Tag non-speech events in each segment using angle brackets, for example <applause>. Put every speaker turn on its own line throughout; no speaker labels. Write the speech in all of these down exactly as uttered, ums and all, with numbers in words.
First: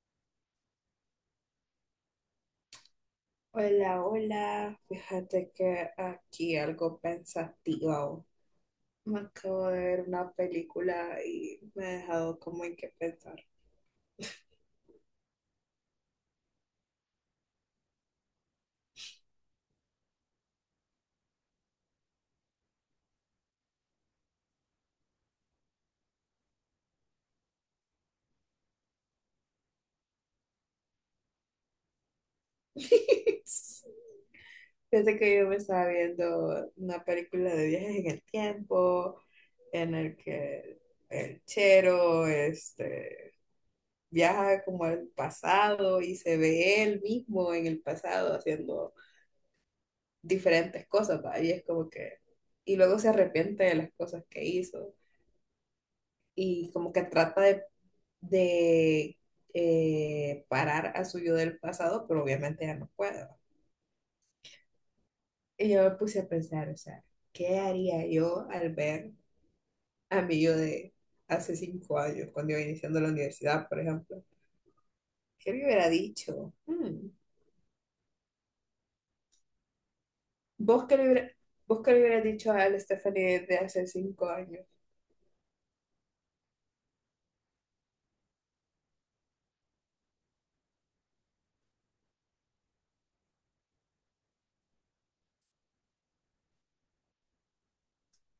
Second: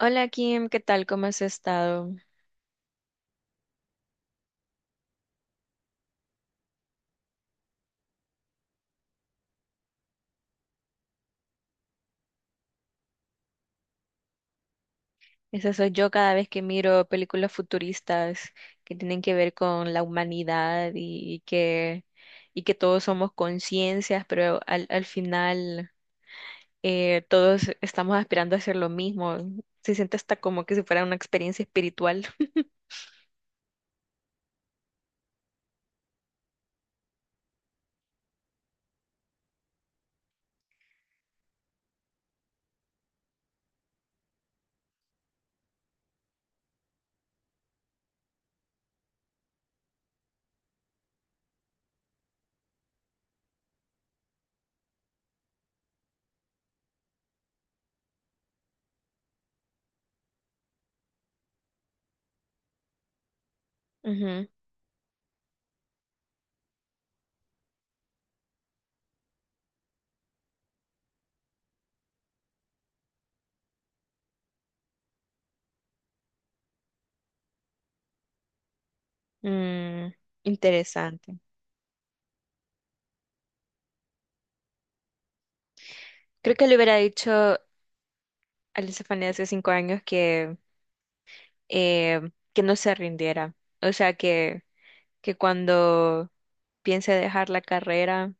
Hola Kim, ¿qué tal? ¿Cómo has estado?
Hola, hola. Fíjate que aquí algo pensativo. Me acabo de ver una película y me ha dejado como en qué pensar.
Esa soy yo cada vez que miro películas futuristas que tienen que ver con la humanidad y que, y que todos somos conciencias, pero al, al final eh, todos estamos aspirando a hacer lo mismo. Se siente hasta como que si fuera una experiencia espiritual. <laughs>
<laughs> Fíjate que yo me estaba viendo una película de viajes en el tiempo, en el que el chero este, viaja como al pasado y se ve él mismo en el pasado haciendo diferentes cosas, ¿va? Y es como que, y luego se arrepiente de las cosas que hizo y como que trata de, de, eh, parar a su yo del pasado, pero obviamente ya no puede.
Ujú.
Y yo me puse a pensar, o sea, ¿qué haría yo al ver a mi yo de hace cinco años, cuando iba iniciando la universidad, por ejemplo? ¿Qué le hubiera dicho? Hmm.
Mm,
¿Vos qué le hubiera-
interesante.
vos qué le hubieras dicho a la Stephanie de hace cinco años?
Creo que le hubiera dicho a Lisa Fanny hace cinco años que, eh, que no se rindiera. O sea, que que cuando piense dejar la carrera,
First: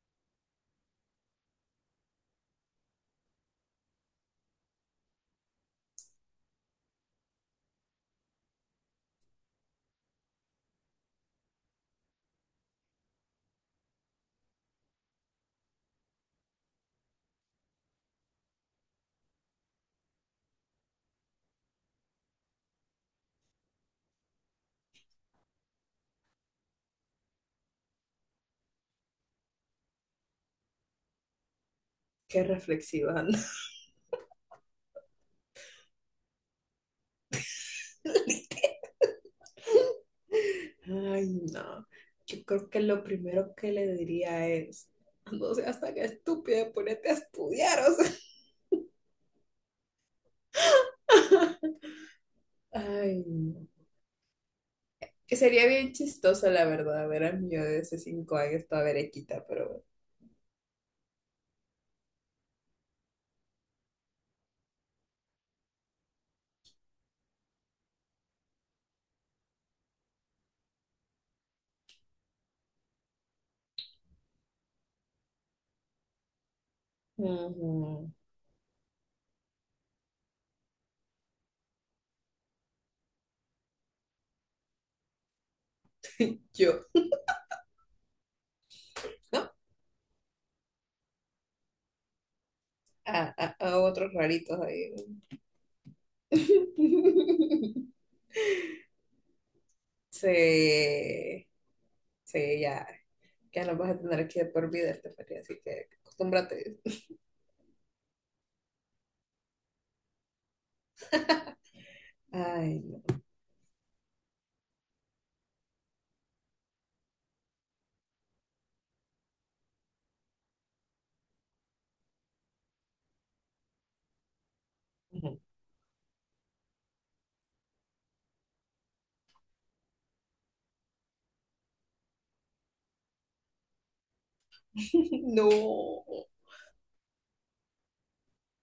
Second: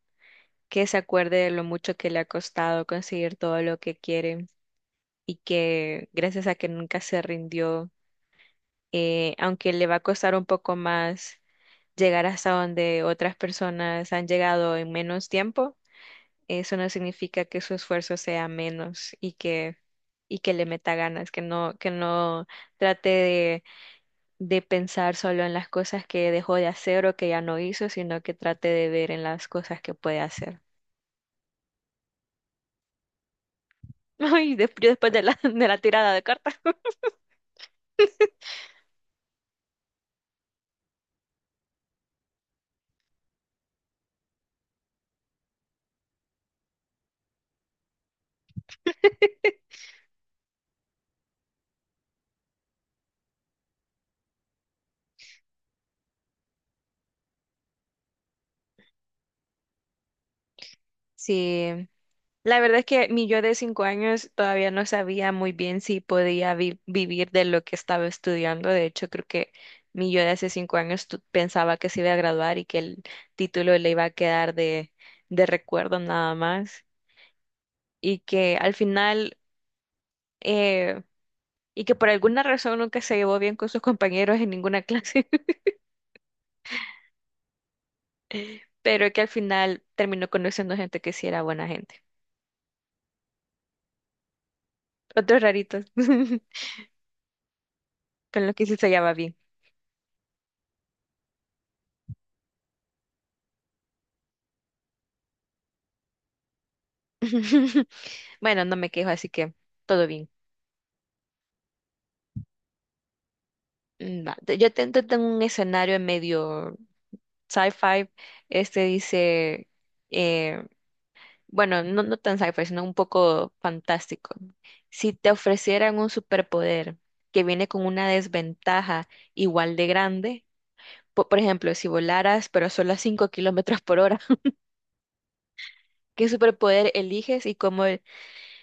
que se acuerde de lo mucho que le ha costado conseguir todo lo que quiere y que gracias a que nunca se rindió, eh, aunque le va a costar un poco más llegar hasta donde otras personas han llegado en menos tiempo, eso no significa que su esfuerzo sea menos y que y que le meta ganas, que no que no trate de de pensar solo en las cosas que dejó de hacer o que ya no hizo, sino que trate de ver en las cosas que puede hacer.
Qué reflexiva, ¿no?
<laughs> Ay, des- yo después de la, <laughs> de la tirada de cartas. <laughs>
Ay, no. Yo creo que lo primero que le diría es, no seas tan estúpida, ponete a estudiar, o sea. <laughs> Ay, no. Que sería bien chistoso, la verdad, ver a mí yo de hace cinco años toda berequita, pero bueno.
Sí, la verdad es que mi yo de cinco años todavía no sabía muy bien si podía vi- vivir de lo que estaba estudiando. De hecho, creo que mi yo de hace cinco años tu- pensaba que se iba a graduar y que el título le iba a quedar de, de recuerdo nada más.
Ujú.
Y que al final... eh, y que por alguna razón nunca se llevó bien con sus compañeros en ninguna clase, <laughs>
Yo,
pero que al
¿no?
final terminó conociendo gente que sí era buena gente.
A, a- a otros raritos ahí.
Otros raritos <laughs>
<laughs>
con los que sí se llevaba bien.
Sí, sí, ya, ya lo vas a tener aquí de por vida, Estefanía, así que acostúmbrate.
<laughs> Bueno, no me quejo, así que todo bien.
Ay, no.
Mm, va. Te- Yo ten- te tengo un escenario medio sci-fi. Este dice, eh, bueno, no, no tan sci-fi, sino un poco fantástico. Si te
Ujú.
ofrecieran un superpoder que viene con una desventaja igual de grande, po- por ejemplo, si volaras, pero solo a cinco kilómetros por hora. <laughs>
<laughs> No.
¿Qué superpoder eliges y cómo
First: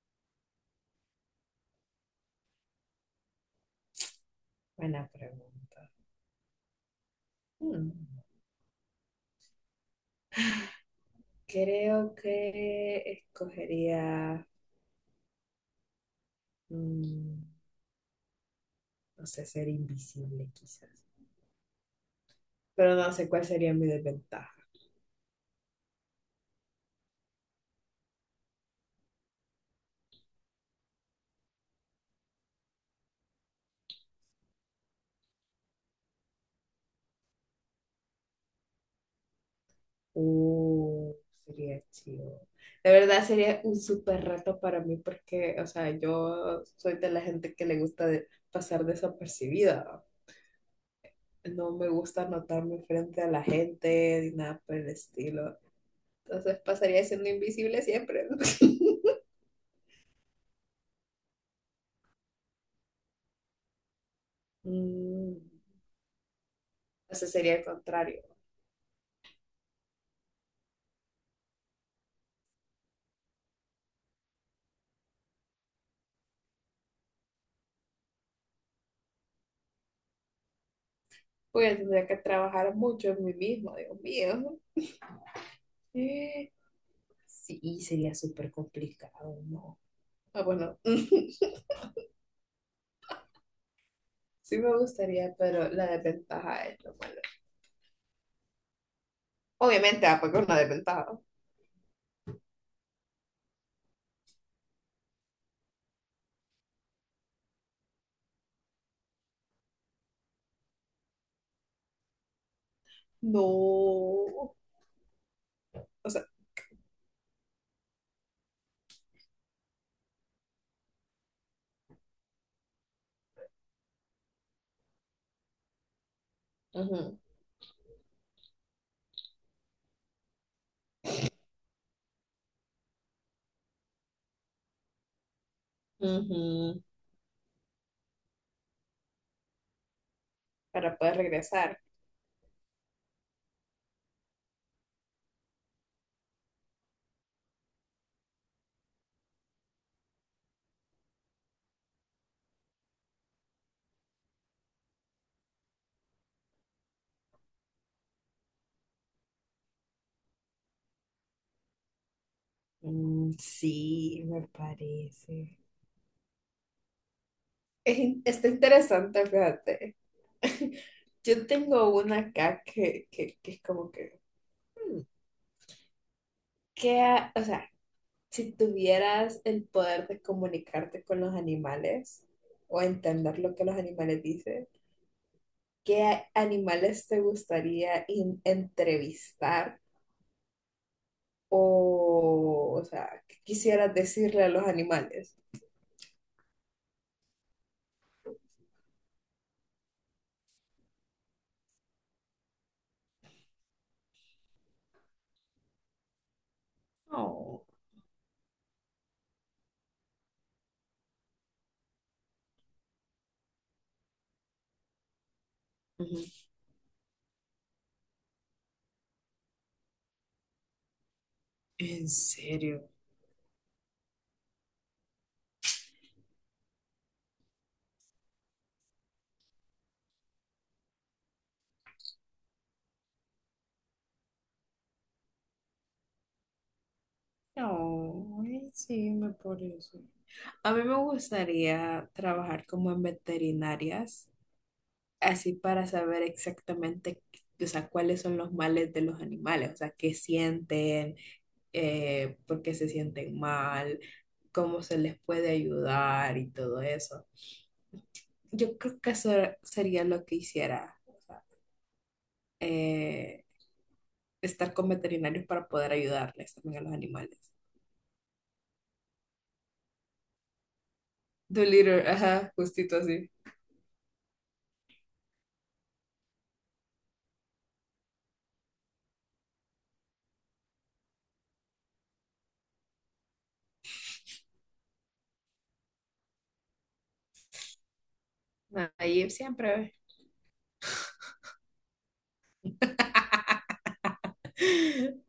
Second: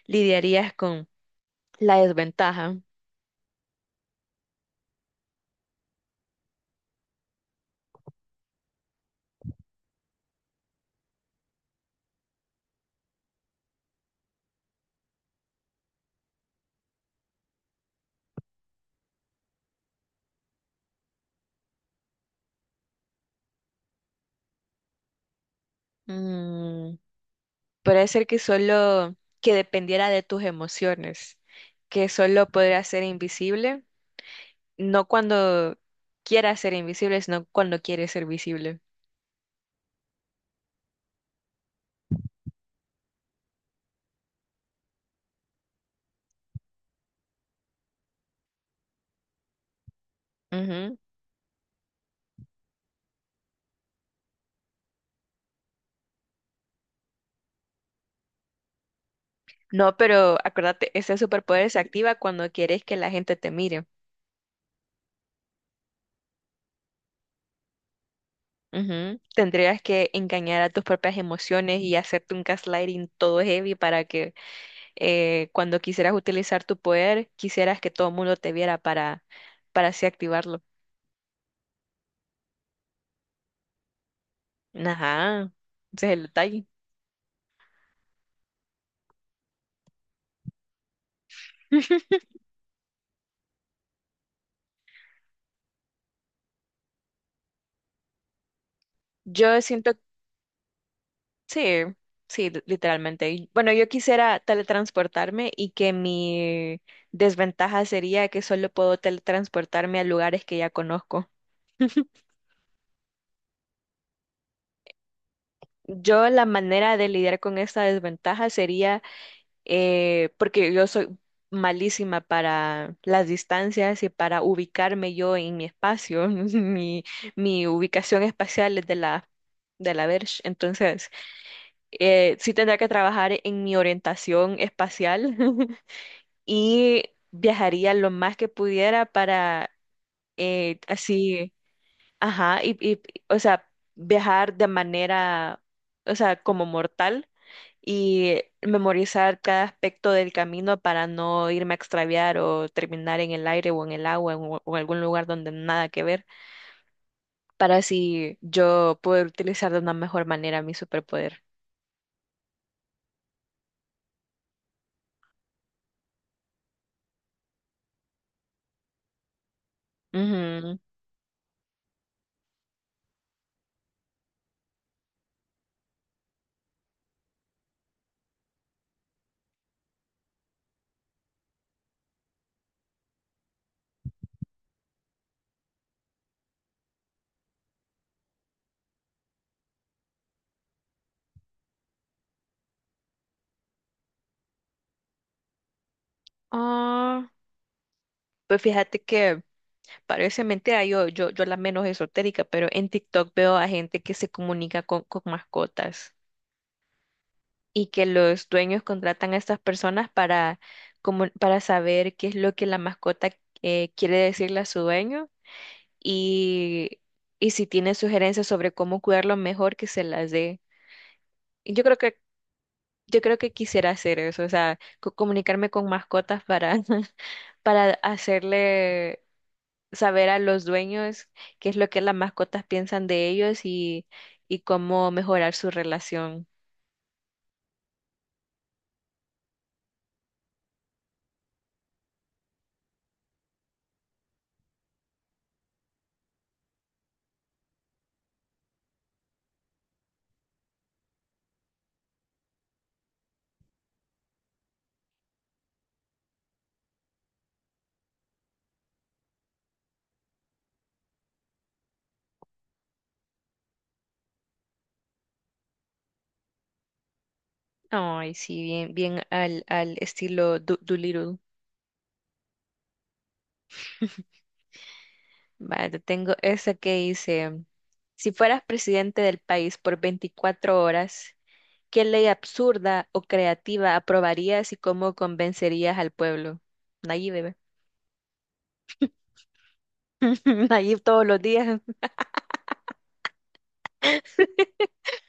lidiarías con la desventaja?
Buena pregunta. Hmm. Creo que escogería, mm, no sé, ser invisible quizás. Pero no sé cuál sería mi desventaja.
Mm, puede ser que solo que dependiera de tus emociones, que solo podrías ser invisible, no cuando quieras ser invisible, sino cuando quieres ser visible.
Uh, sería chido. De verdad sería un súper reto para mí porque, o sea, yo soy de la gente que le gusta de- pasar desapercibida.
Ujú.
No me gusta notarme frente a la gente ni nada por el estilo. Entonces pasaría siendo invisible siempre. <laughs>
No, pero acuérdate, ese superpoder se activa cuando quieres que la gente te mire.
Mm, Entonces sería el contrario.
Ujú. Tendrías que engañar a tus propias emociones y hacerte un gaslighting todo heavy para que eh, cuando quisieras utilizar tu poder, quisieras que todo el mundo te viera para, para así activarlo.
Voy a tener que trabajar mucho en mí mismo, Dios mío.
Ajá, ese es el
Eh,
detalle.
Sí, sería súper complicado, ¿no? Ah, bueno, <laughs>
<laughs>
sí me gustaría, pero la desventaja es lo malo.
Yo siento,
Obviamente, ah, porque es una desventaja.
sí, sí, li- literalmente. Y bueno, yo quisiera teletransportarme y que mi desventaja sería que solo puedo teletransportarme a lugares que ya conozco. <laughs>
No. O sea,
Yo la manera de lidiar con esta desventaja sería eh, porque yo soy malísima para las distancias y para ubicarme yo en mi espacio, <laughs> mi,
ujú,
mi ubicación espacial es de la, de la Verge, entonces eh, sí tendría que trabajar en mi orientación espacial <laughs>
ujú,
y viajaría lo más que pudiera para eh,
para poder
así,
regresar.
ajá, y, y, o sea, viajar de manera, o sea, como mortal y memorizar cada aspecto del camino para no irme a extraviar o terminar en el aire o en el agua o, o algún lugar donde nada que ver, para así yo poder utilizar de una mejor manera mi superpoder.
Mm, sí, me parece. Es in- está interesante, fíjate.
Ujú.
Yo tengo una acá que, que, que es como que, hmm, ¿qué ha- o sea, si tuvieras el poder de comunicarte con los animales o entender lo que los animales dicen, ¿qué a- animales te gustaría in- entrevistar o, o sea, qué quisieras decirle a los animales?
Ah, pues fíjate que parece mentira, yo, yo, yo la menos esotérica, pero en TikTok veo a gente que se comunica con, con mascotas
Oh,
y que los dueños contratan a estas personas para, como, para saber qué es lo que la mascota eh, quiere decirle a su dueño
ujú.
y, y si tiene sugerencias sobre cómo cuidarlo mejor, que se las dé. Y Yo creo
¿En
que,
serio?
yo creo que quisiera hacer eso, o sea, co- comunicarme con mascotas para, <laughs> para hacerle saber a los dueños qué es lo que las mascotas piensan de ellos y, y cómo mejorar su relación.
No, ay, sí, me por eso. A mí me gustaría trabajar como en veterinarias así para saber exactamente, o sea, cuáles son los males de los animales, o sea, qué sienten, eh, por qué se sienten mal, cómo se les puede ayudar y todo eso. Yo creo que eso sería lo que hiciera, o sea, eh, estar con veterinarios para poder ayudarles también a los animales.
Ay, sí, bien, bien al, al estilo Do- Doolittle.
Dolittle, ajá, justito así.
<laughs> Vale, te tengo esa que dice, si fueras presidente del país por veinticuatro horas, ¿qué ley absurda o creativa aprobarías y cómo convencerías al pueblo? Nayib, bebé.
Ahí siempre.
<laughs> Nayib todos los días. <laughs>
<laughs>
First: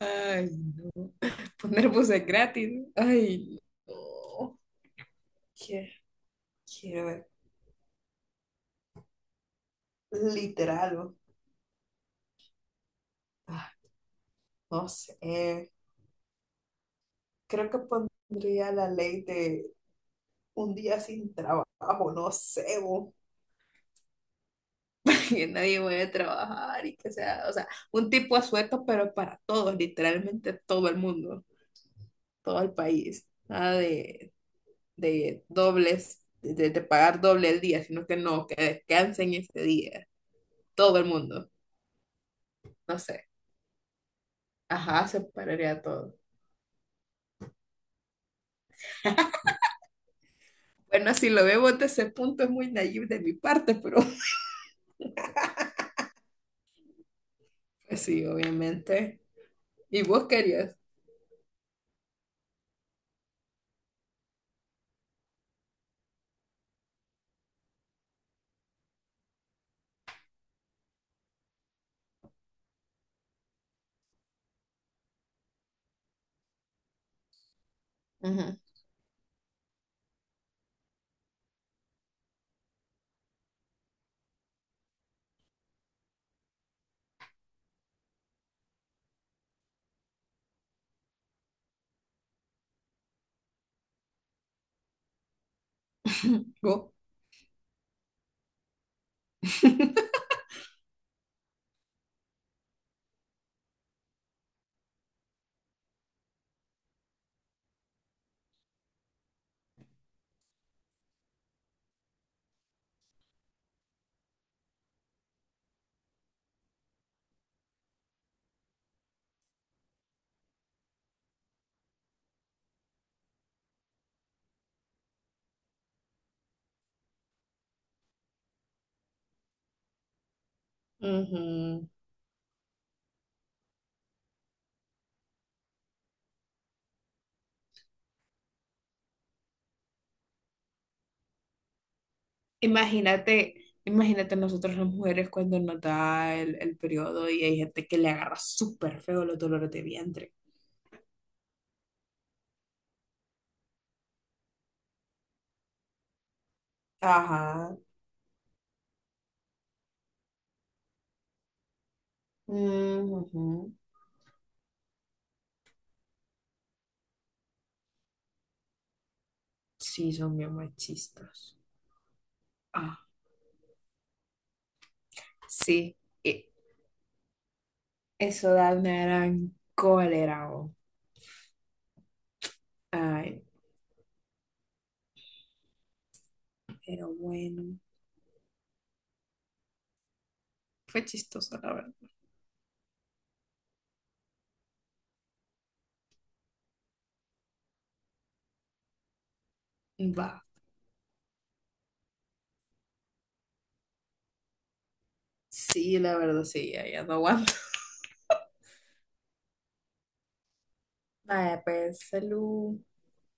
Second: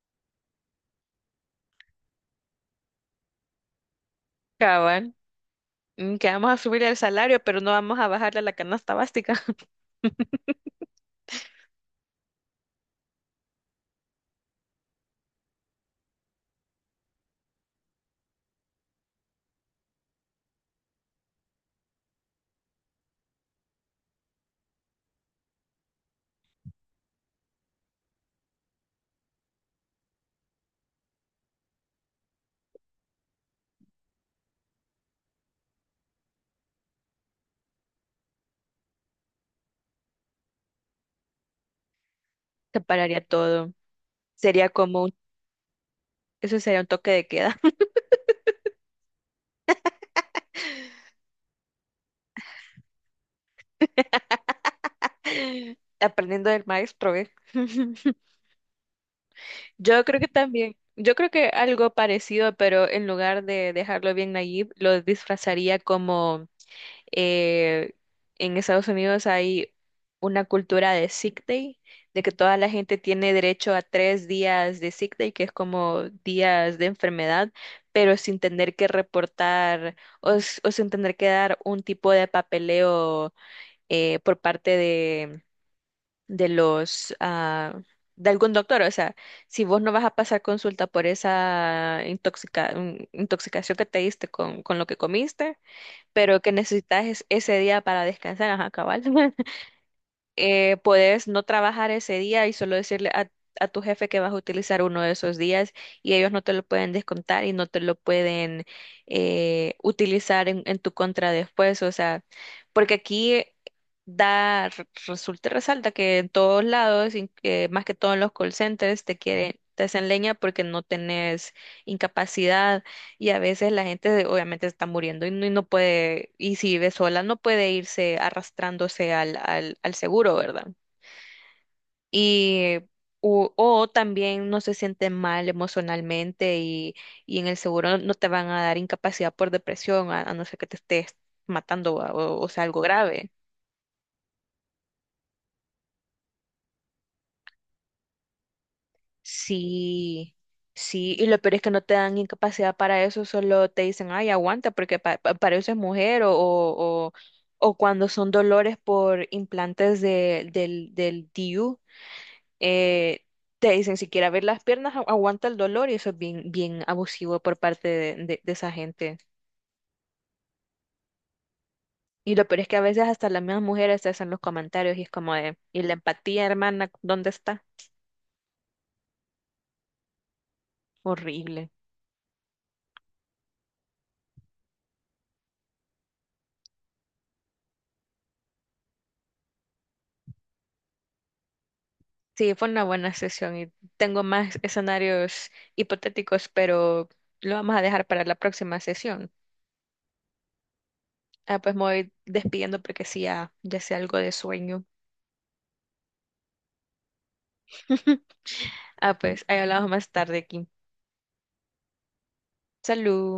Ay, no. Poner buses gratis. Ay, no.
Cabal.
Quiero,
Mm, que vamos a subir el
quiero
salario, pero no vamos a bajarle a la canasta básica. <laughs>
literal, o- ah, no sé, creo que pondría la ley de un día sin trabajo, no sé, o <laughs> que nadie vaya a trabajar y que sea, o sea, un tipo de sueldo, pero para todos, literalmente todo el mundo, todo el país, nada de, de dobles, de, de pagar doble el día, sino que no, que descansen ese día, todo el mundo,
Se
no
pararía
sé,
todo. Sería como
ajá,
un-
separaría todo.
eso sería un toque de queda.
Bueno, si lo vemos desde ese punto es muy naive de mi parte, pero...
<laughs> Aprendiendo del maestro, ¿eh?
Pues
<laughs>
sí, obviamente. ¿Y
Yo creo
vos
que también,
querías?
yo creo que algo parecido, pero en lugar de dejarlo bien Nayib, lo disfrazaría como eh, en Estados Unidos hay una cultura de sick day, de que toda la gente tiene derecho a tres días de sick day, que es como días de enfermedad, pero sin
Ujú.
tener que reportar o, s- o sin tener que dar un tipo de papeleo eh, por parte de, de los... ah, de algún doctor, o sea, si vos no vas a pasar consulta por esa intoxica- intoxicación que te diste con, con lo que comiste, pero que
<laughs> ¿Vos?
necesitas es- ese día para descansar, ajá, cabal. <laughs>
<laughs>
Eh, puedes no trabajar ese día y solo decirle a, a tu jefe que vas a utilizar uno de esos días y ellos no te lo pueden descontar y no te lo pueden eh, utilizar en, en tu contra después, o sea, porque aquí da, re- resulta, y resalta que en todos lados, in- eh, más que todo en los call centers, te quieren, te hacen leña porque no tenés incapacidad y a veces la gente obviamente está muriendo y no, y no puede, y si vive sola, no puede irse arrastrándose al, al, al seguro, ¿verdad?
Ujú.
Y o, o también no se siente mal emocionalmente y, y en el seguro no no te van a dar incapacidad por depresión, a, a no ser que te estés matando o, o sea algo grave.
Imagínate, imagínate nosotros las mujeres cuando nos da el, el periodo y hay gente que le agarra súper feo los dolores de vientre.
Sí, sí, y lo peor es que no te dan incapacidad para eso, solo te dicen, ay, aguanta, porque pa- pa- para eso es mujer, o, o, o
Ajá.
cuando son dolores por implantes de, del, del D I U,
Mm,
eh,
ujú.
te dicen, si quieres abrir las piernas, agu- aguanta el dolor, y eso es bien, bien abusivo por parte de, de, de esa gente.
Sí, son bien machistas.
Y lo peor es que a
Ah,
veces hasta las mismas mujeres te hacen los comentarios y es como de, ¿y la
sí,
empatía,
y
hermana, dónde está?
eso da una gran cólera. Oh.
Horrible.
Ay, pero bueno, fue chistoso, la verdad.
Sí, fue una buena sesión y tengo más escenarios hipotéticos, pero lo vamos a dejar para la próxima sesión.
Va.
Ah, pues me voy despidiendo porque sí, ya, ya sé algo de sueño.
Sí, la verdad, sí, ya, ya no aguanto.
<laughs>
<laughs>
Ah, pues ahí hablamos más tarde, Kim.
Vaya, pues, salud.
Salud.